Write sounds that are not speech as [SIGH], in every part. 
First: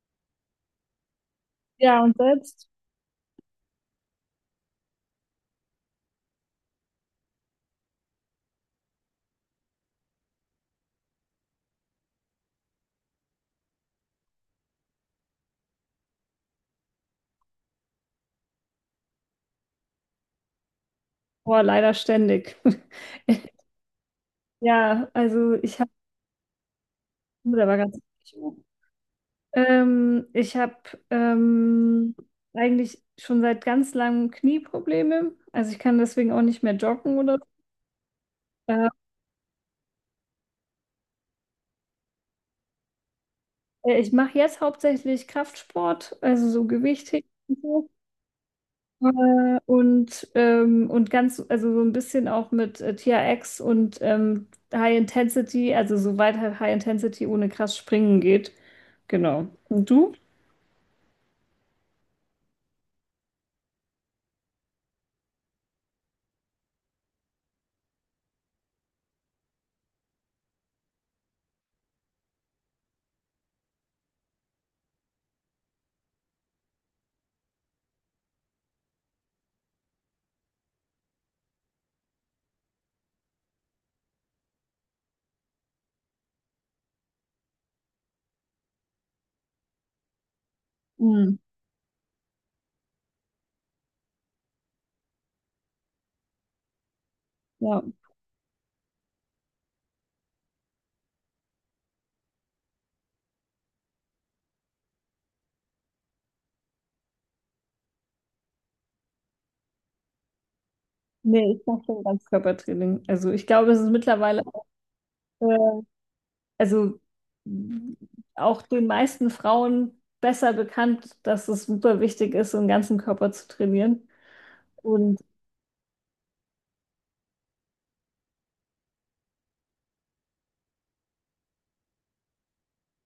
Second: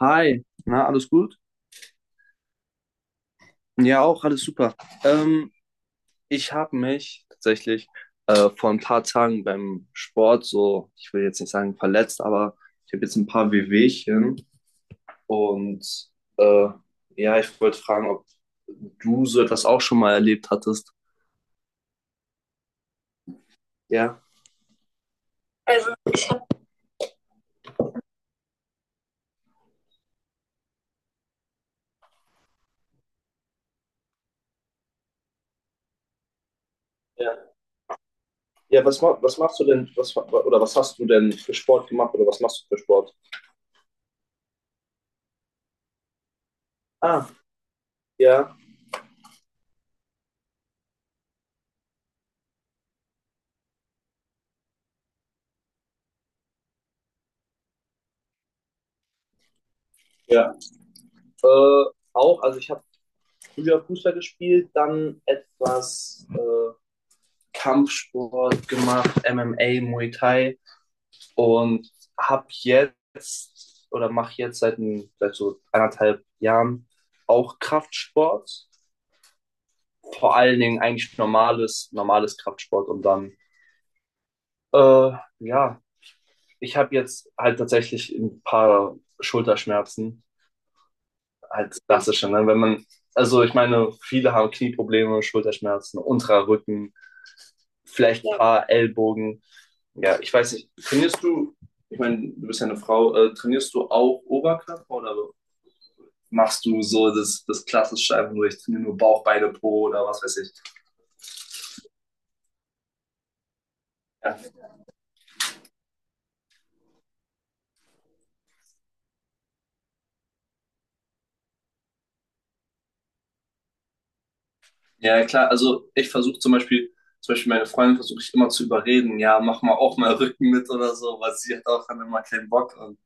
Hi, na, alles gut? Ja, und selbst? Ja, auch, alles super. Ähm, Ich habe mich tatsächlich vor ein paar Tagen beim Sport so, ich will jetzt nicht sagen verletzt, aber ich habe jetzt ein paar Wehwehchen und äh, ja, ich wollte fragen, ob du so etwas auch schon mal erlebt hattest. Boah, leider ständig. [LAUGHS] Ja. Ja, also ich habe, der war ganz ich habe ähm, eigentlich schon seit ganz langem Knieprobleme. Also ich kann deswegen auch nicht mehr joggen Ja, oder so. ja, was, was machst du denn, was, oder was hast du denn für Sport gemacht oder was machst du für Sport? Ich mache jetzt hauptsächlich Kraftsport, also so Gewichtheben. Ah, ja, Und ganz, also so ein bisschen auch mit TRX und High Intensity, also soweit halt High Intensity ohne krass springen geht. Genau. Und du? ja. Äh, Auch, also ich habe früher Fußball gespielt, dann etwas Kampfsport gemacht, MMA, Muay Thai und habe jetzt oder mache jetzt seit, ein, seit so anderthalb Jahren auch Kraftsport. Vor allen Dingen eigentlich normales Kraftsport und dann, äh, ja, ich habe jetzt halt tatsächlich ein paar Schulterschmerzen, Hm. halt klassische, ne? Wenn man, also ich meine, viele haben Knieprobleme, Schulterschmerzen, unterer Rücken, Ja. vielleicht ein paar Ellbogen. Ja, ich weiß nicht, trainierst du, ich meine, du bist ja eine Frau, trainierst du auch Oberkörper oder machst du so das klassische einfach nur, ich trainiere nur Bauch, Beine, Po oder was weiß ich. Nee, ich mache schon Ganzkörpertraining. Also ich glaube, es ist mittlerweile, äh, also mh, auch den meisten Frauen besser bekannt, dass es super wichtig ist, den ganzen Körper zu trainieren. Ja, Und ja klar, also ich versuche zum Beispiel meine Freundin versuche ich immer zu überreden, ja, mach mal auch mal Rücken mit oder so, weil sie hat auch dann immer keinen Bock und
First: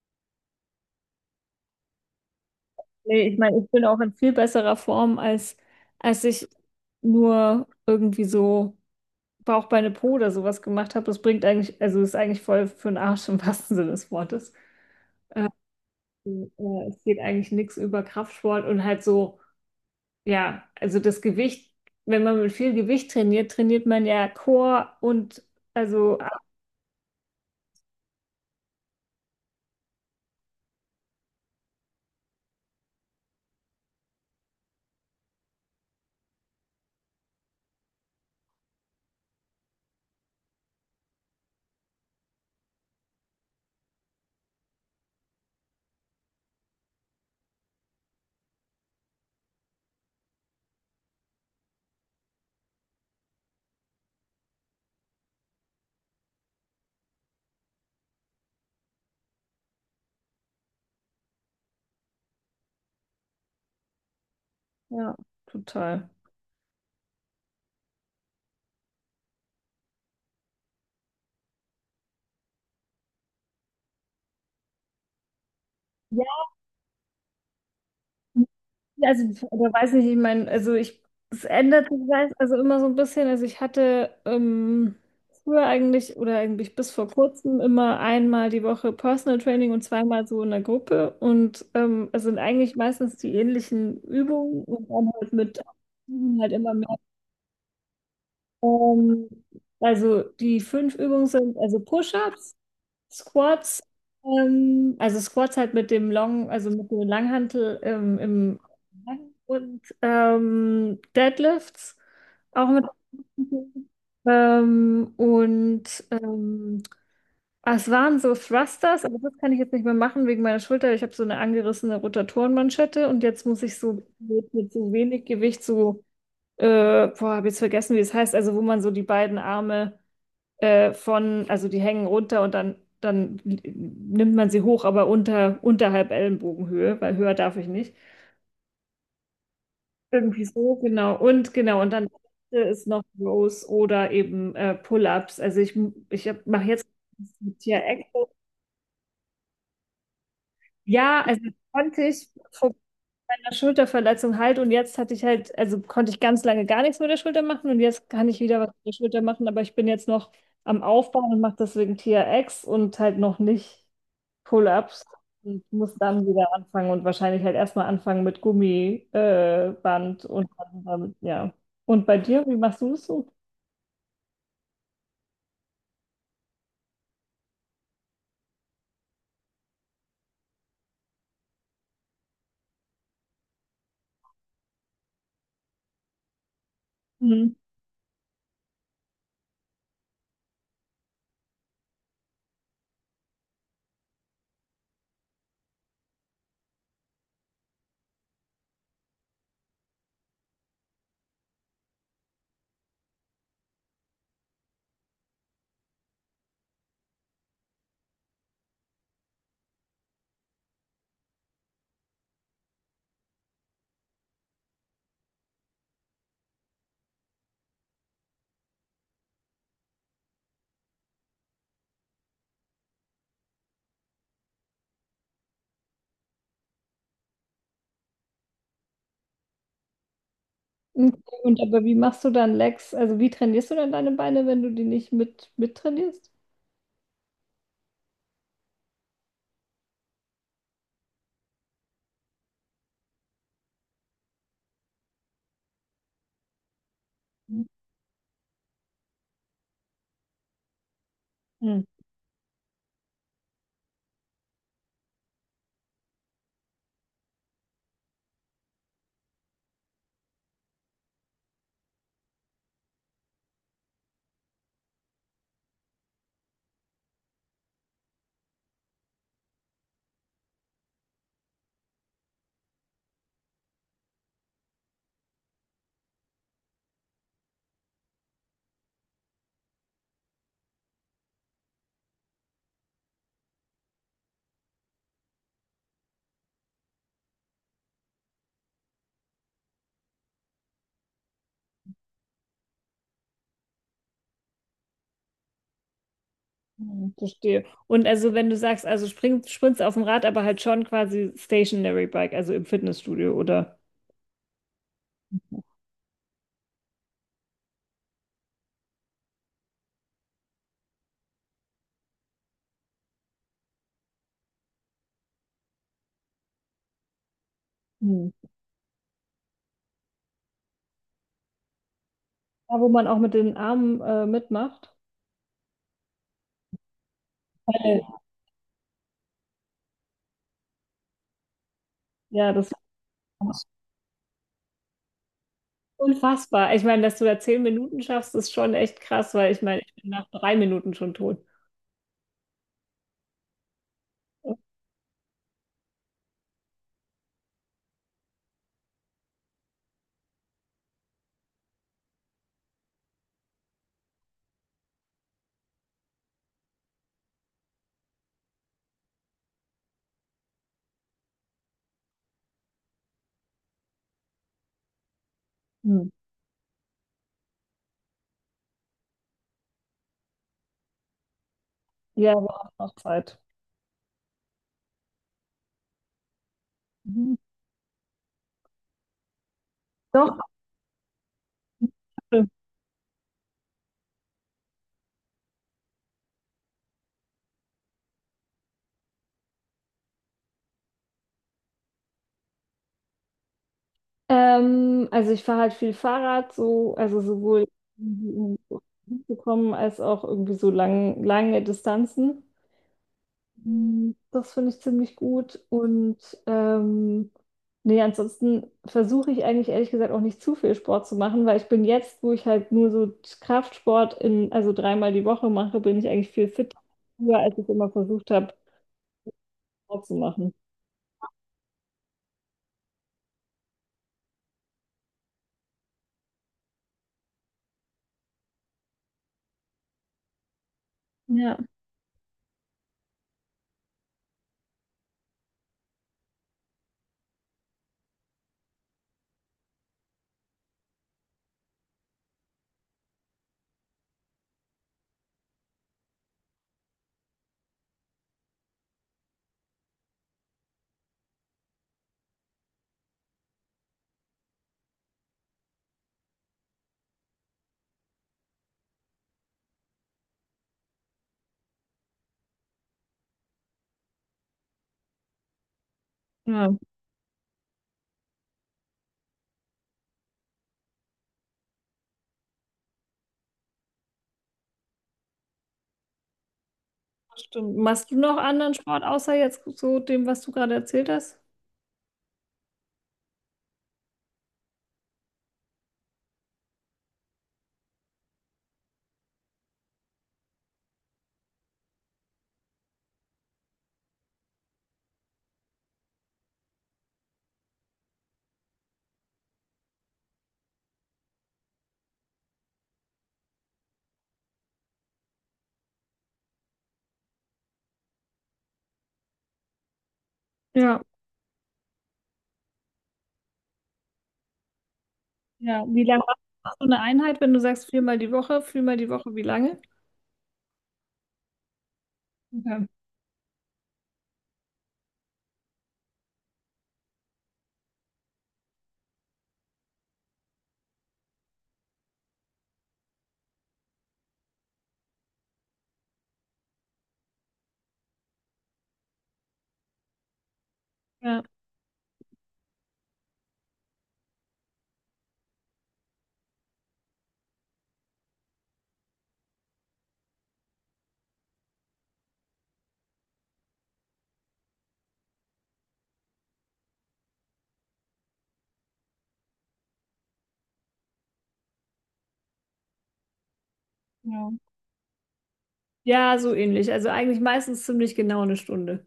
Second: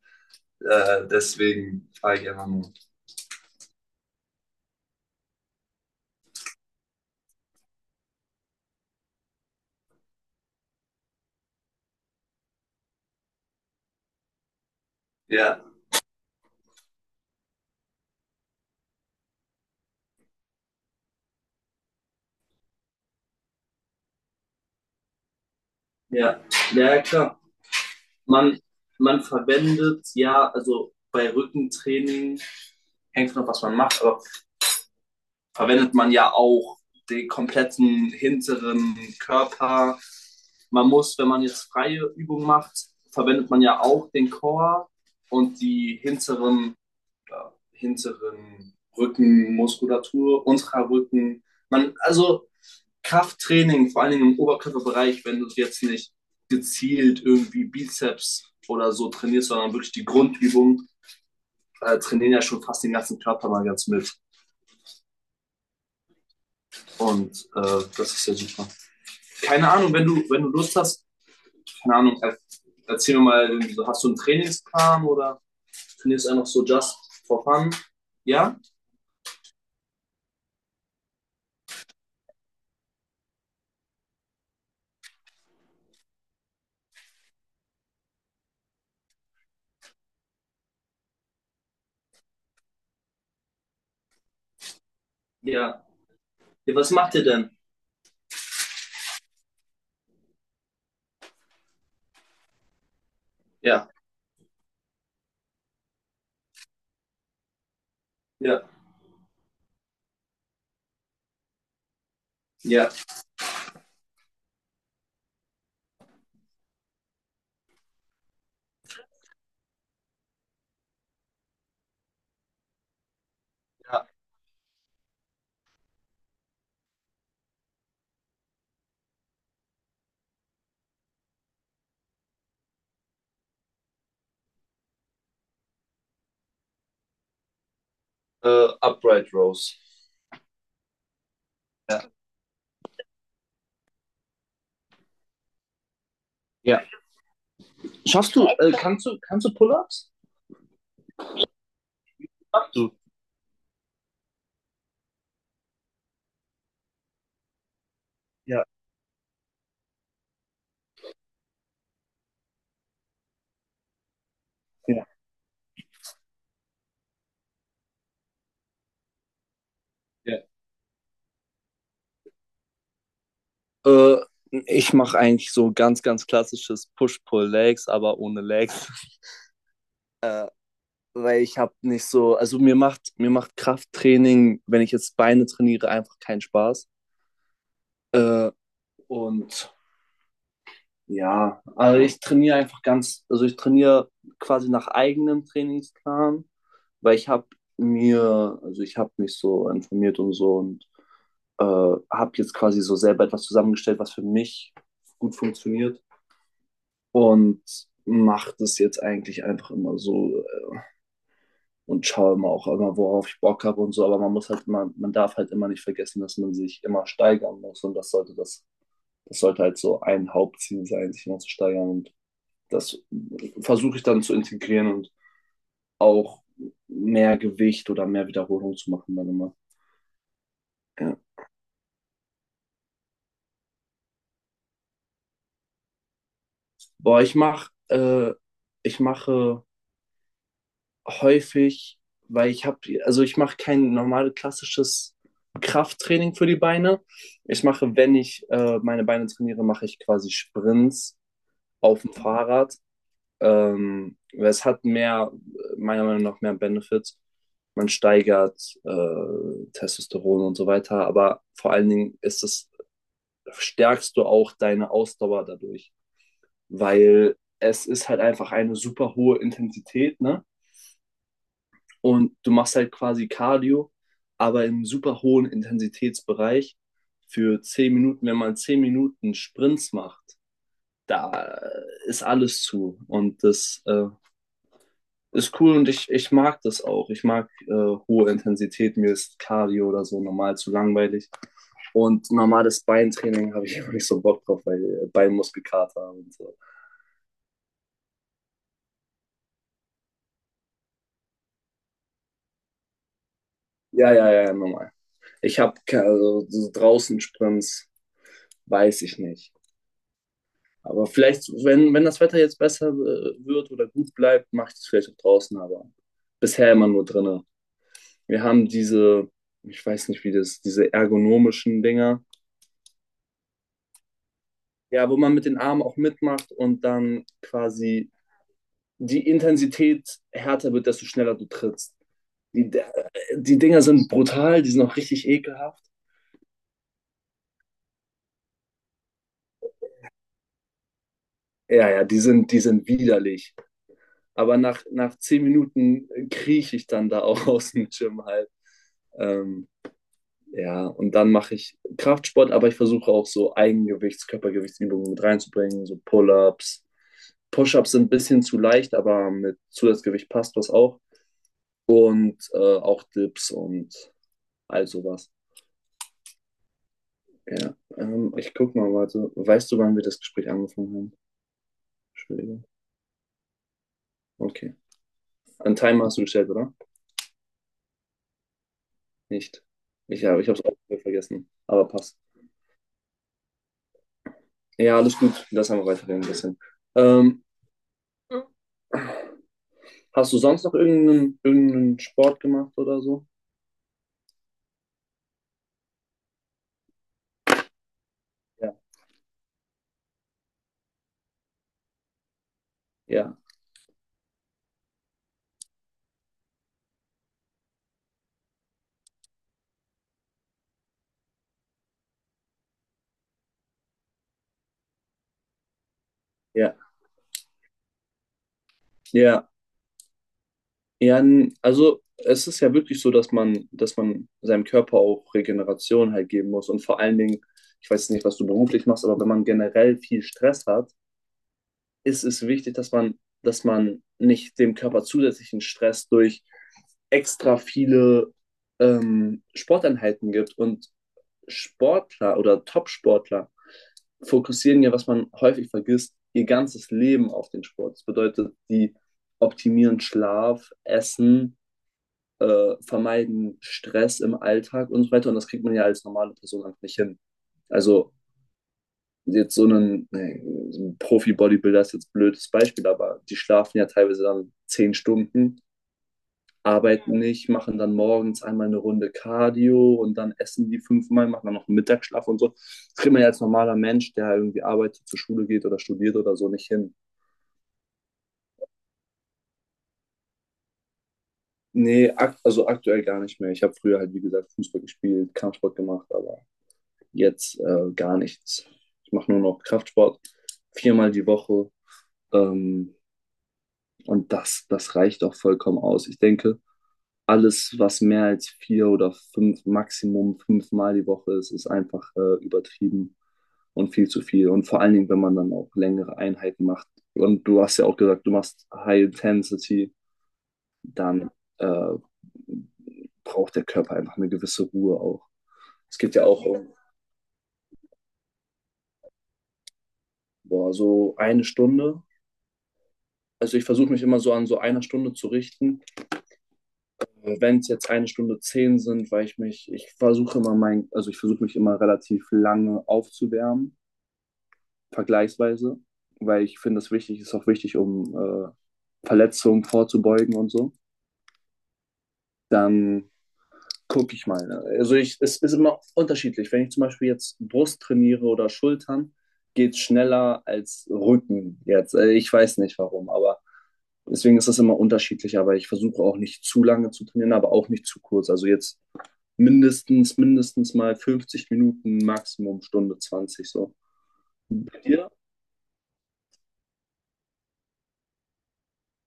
deswegen frage ich einfach nur. nee, ich meine, ich bin auch in viel besserer Form, als ich nur irgendwie so Bauchbeine Po oder sowas gemacht habe. Das bringt eigentlich, also ist eigentlich voll für den Arsch im wahrsten Sinne des Wortes. Ja, Es geht eigentlich nichts über Kraftsport und halt so, ja, also das Gewicht, wenn man mit viel Gewicht trainiert, trainiert man ja Core und also, ja, ja, klar. Man, man verwendet, ja, also bei Rückentraining hängt noch was man macht, aber verwendet man ja auch den kompletten hinteren Körper. Man muss, wenn man jetzt freie Übung macht, verwendet man ja auch den Core und die hinteren, ja, hinteren Rückenmuskulatur, unserer Rücken. Man, also Krafttraining, vor allen Dingen im Oberkörperbereich, wenn du jetzt nicht gezielt irgendwie Bizeps oder so trainierst, sondern wirklich die Grundübung, trainieren ja schon fast den ganzen Körper mal ganz mit. ja, total. Und das ist ja super. Keine Ahnung, wenn du, wenn du Lust hast, keine Ahnung, erzähl mir mal, so, hast du einen Trainingsplan oder trainierst Ja. du einfach so just for fun? Ja? Also, oder weiß nicht, ich meine, also ich, es ändert sich also immer so ein bisschen. Also ich hatte früher eigentlich oder eigentlich bis vor kurzem immer einmal die Woche Personal Training und zweimal so in der Gruppe. Und es sind eigentlich meistens die ähnlichen Übungen und dann halt mit Ja. halt immer Ja. mehr. Was macht ihr denn? Ähm, also die fünf Übungen sind also Push-ups, Squats, Ja. Also Squats halt mit dem Long, also mit dem Langhantel im Ja, und Deadlifts auch mit Äh, [LAUGHS] ähm, und ähm, es waren so Thrusters, aber das kann ich jetzt nicht mehr machen wegen meiner Schulter. Ich habe so eine angerissene Rotatorenmanschette und jetzt muss ich so mit so wenig Gewicht so, boah, habe jetzt vergessen, wie es heißt, also wo man so die beiden Arme also die hängen runter und dann, dann nimmt man sie hoch, aber unter, unterhalb Ellenbogenhöhe, weil höher darf ich nicht. Upright Rows. Irgendwie so, genau. Und genau, und Ja. dann ist noch Rows oder eben Pull-ups. Also ich mache Ja. jetzt mit hier Echo. Schaffst du, kannst du, kannst du Pull-ups? Ja, also das konnte ich vor Kannst Du. meiner Schulterverletzung halt, und jetzt hatte ich halt, also konnte ich ganz lange gar nichts mit der Schulter machen und jetzt kann ich wieder Ja, was mit der Schulter machen, aber ich bin jetzt noch am Aufbauen und mache deswegen TRX und halt noch nicht Pull-ups ja, und muss dann wieder anfangen und wahrscheinlich halt erstmal anfangen mit Gummiband Band Ja. und dann damit, ja. Und bei dir, wie machst du das so? Äh, Ich mache eigentlich so ganz, ganz klassisches Push-Pull-Legs, aber ohne Legs. [LAUGHS] Äh, Weil ich habe nicht so, also mir macht Krafttraining, wenn ich jetzt Beine trainiere, einfach keinen Spaß. Mhm. Äh, und ja, also ich trainiere einfach ganz, also ich trainiere quasi nach eigenem Trainingsplan, weil ich habe mir, also ich habe mich so informiert und so und habe jetzt quasi so selber etwas zusammengestellt, was für mich gut funktioniert und mache das jetzt eigentlich einfach immer so und schaue immer auch immer, worauf ich Bock habe und so. Aber man muss halt immer, man darf halt immer nicht vergessen, dass man sich immer steigern muss. Und das sollte das sollte halt so ein Hauptziel sein, sich immer zu steigern. Und das versuche ich dann zu integrieren und auch mehr Gewicht oder mehr Wiederholung zu machen dann immer. Okay. Ja. Und aber wie machst du dann Legs? Also wie trainierst du dann deine Beine, wenn du die nicht mit mittrainierst? Boah, ich mache häufig, weil ich habe, also ich mache kein normales klassisches Krafttraining für die Beine. Ich mache, wenn ich meine Beine trainiere, mache ich quasi Sprints Mhm. auf dem Fahrrad. Es hat mehr, meiner Meinung nach, mehr Benefits. Man steigert Testosteron und so weiter, aber vor allen Dingen ist es, stärkst du auch deine Ausdauer dadurch, weil es ist halt einfach eine super hohe Intensität, ne? Und du machst halt quasi Cardio, aber im super hohen Intensitätsbereich. Für 10 Minuten, wenn man 10 Minuten Sprints macht, da ist alles zu. Und das ist cool und ich mag das auch. Ich mag hohe Intensität. Mir ist Cardio oder so normal zu langweilig. Und normales Beintraining habe ich [LAUGHS] immer nicht so Bock drauf, weil Beinmuskelkater und so. Mhm, verstehe. Und also wenn du sagst, also springst auf dem Rad, aber halt schon quasi Stationary Bike, also im Fitnessstudio, oder? Ja, ja, ja, normal. Ich habe also, so draußen Sprints, weiß ich nicht. Aber vielleicht, wenn, wenn das Wetter jetzt besser wird oder gut bleibt, mache ich das vielleicht auch draußen, aber bisher immer nur drinnen. Mhm. Wir haben diese, ich weiß nicht wie das, diese ergonomischen Dinger, Da, wo man auch mit den Armen mitmacht. ja, wo man mit den Armen auch mitmacht und dann Weil- quasi die Intensität härter wird, desto schneller du trittst. Ja, das. Die, die Dinger sind brutal, die sind auch richtig ekelhaft. Unfassbar. Ich meine, dass du da 10 Minuten schaffst, ist schon echt krass, weil ich meine, ich bin nach 3 Minuten schon tot. Ja, ja, die sind widerlich. Aber nach, nach 10 Minuten krieche ich dann da auch [LAUGHS] aus dem Gym halt. Ähm, Ja, und dann mache ich Kraftsport, aber ich versuche auch so Eigengewichts-, Körpergewichtsübungen mit reinzubringen, so Pull-ups. Push-ups sind ein bisschen zu leicht, aber mit Zusatzgewicht passt das auch. Und auch Dips und all sowas. Hm. Ja, ich guck mal, warte. Weißt du, wann wir das Gespräch angefangen haben? Ja, Entschuldigung. war auch noch Zeit. Okay. Einen Timer hast du gestellt, oder? Mhm. Nicht. Ich Doch. habe ich es auch vergessen, aber passt. Ja, alles gut. Lass einfach weiterreden ein bisschen. Ähm, Hast du sonst noch irgendeinen Sport gemacht oder so? Also ich fahre halt viel Fahrrad, so, also sowohl um Ja. zu kommen als auch irgendwie so lange Distanzen. Ja, Mm, das finde ich ziemlich gut. Und ähm, nee, ansonsten versuche ich eigentlich ehrlich gesagt auch nicht zu viel Sport zu machen, weil ich bin jetzt, wo ich halt nur so Kraftsport in, also dreimal die Woche mache, bin ich eigentlich viel ja, fitter, früher, als ich immer versucht habe, ja, Sport zu machen. ja. Also es ist ja wirklich so, dass man seinem Körper auch Regeneration halt geben muss. Und vor allen Dingen, ich weiß nicht, was du beruflich machst, aber wenn man generell viel Stress hat, Ja, ist es wichtig, dass man nicht dem Körper zusätzlichen Stress durch extra viele Sporteinheiten gibt. Und Sportler oder Top-Sportler fokussieren ja, was man häufig vergisst, ihr ganzes Leben auf den Sport. Das bedeutet, die optimieren Schlaf, Essen, vermeiden Stress im Alltag und so weiter. Und das kriegt man ja als normale Person einfach nicht hin. Also jetzt so einen, nee, so ein Profi-Bodybuilder ist jetzt ein blödes Beispiel, aber die schlafen ja teilweise dann 10 Stunden, ja, arbeiten nicht, machen dann morgens einmal eine Runde Cardio und dann essen die fünfmal, machen dann noch einen Mittagsschlaf und so. Das kriegt man ja als normaler Mensch, der irgendwie arbeitet, zur Schule geht oder studiert oder so nicht hin. das stimmt. Machst du noch anderen Sport außer jetzt so dem, was du gerade erzählt hast? Nee, ak also aktuell gar nicht mehr. Ich habe früher halt, wie gesagt, Fußball gespielt, Kampfsport gemacht, aber jetzt gar nichts. Ich mache nur noch Kraftsport, viermal die Woche. Ähm, und das, das reicht auch vollkommen aus. Ich denke, alles, was mehr als vier oder fünf, Maximum fünfmal die Woche ist, ist einfach übertrieben und viel zu viel. Und vor allen Dingen, wenn man dann auch längere Einheiten macht. Und du hast ja auch gesagt, du machst High Intensity, Ja. dann äh, braucht der Körper einfach eine gewisse Ruhe auch. Ja, Es wie geht lange ja auch um machst du eine Einheit, wenn du sagst viermal die Woche, wie lange? boah, so eine Stunde. Okay. Also ich versuche mich immer so an so einer Stunde zu richten. Wenn es jetzt eine Stunde zehn sind, weil ich mich, ich versuche immer mein, also ich versuche mich immer relativ lange aufzuwärmen vergleichsweise, weil ich finde, es wichtig ist auch wichtig, um Verletzungen vorzubeugen und so. Ja. Dann gucke ich mal. Ne? Also ich, es ist immer unterschiedlich. Wenn ich zum Beispiel jetzt Brust trainiere oder Schultern, geht es schneller als Rücken jetzt. Also ich weiß nicht warum, aber deswegen ist das immer unterschiedlich. Aber ich versuche auch nicht zu lange zu trainieren, aber auch nicht zu kurz. Also jetzt mindestens mal 50 Minuten, Maximum Stunde 20 so. Ja. Bei Ja, so ähnlich. Also eigentlich meistens ziemlich genau eine Stunde.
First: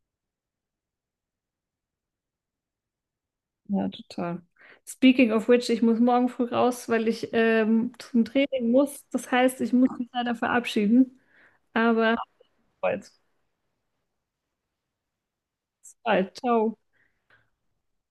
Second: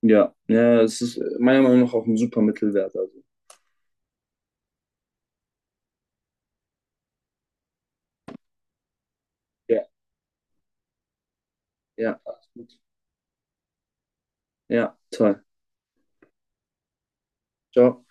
Ja, ja, es ist meiner Meinung nach auch ein super Mittelwert. Also, Ja, total. Speaking of which, ich muss morgen früh raus, weil ich zum Training muss. Das heißt, ich ja, muss mich leider verabschieden. Aber ja, absolut. bis bald. Ja, toll. Bis bald. Ciao. Ciao.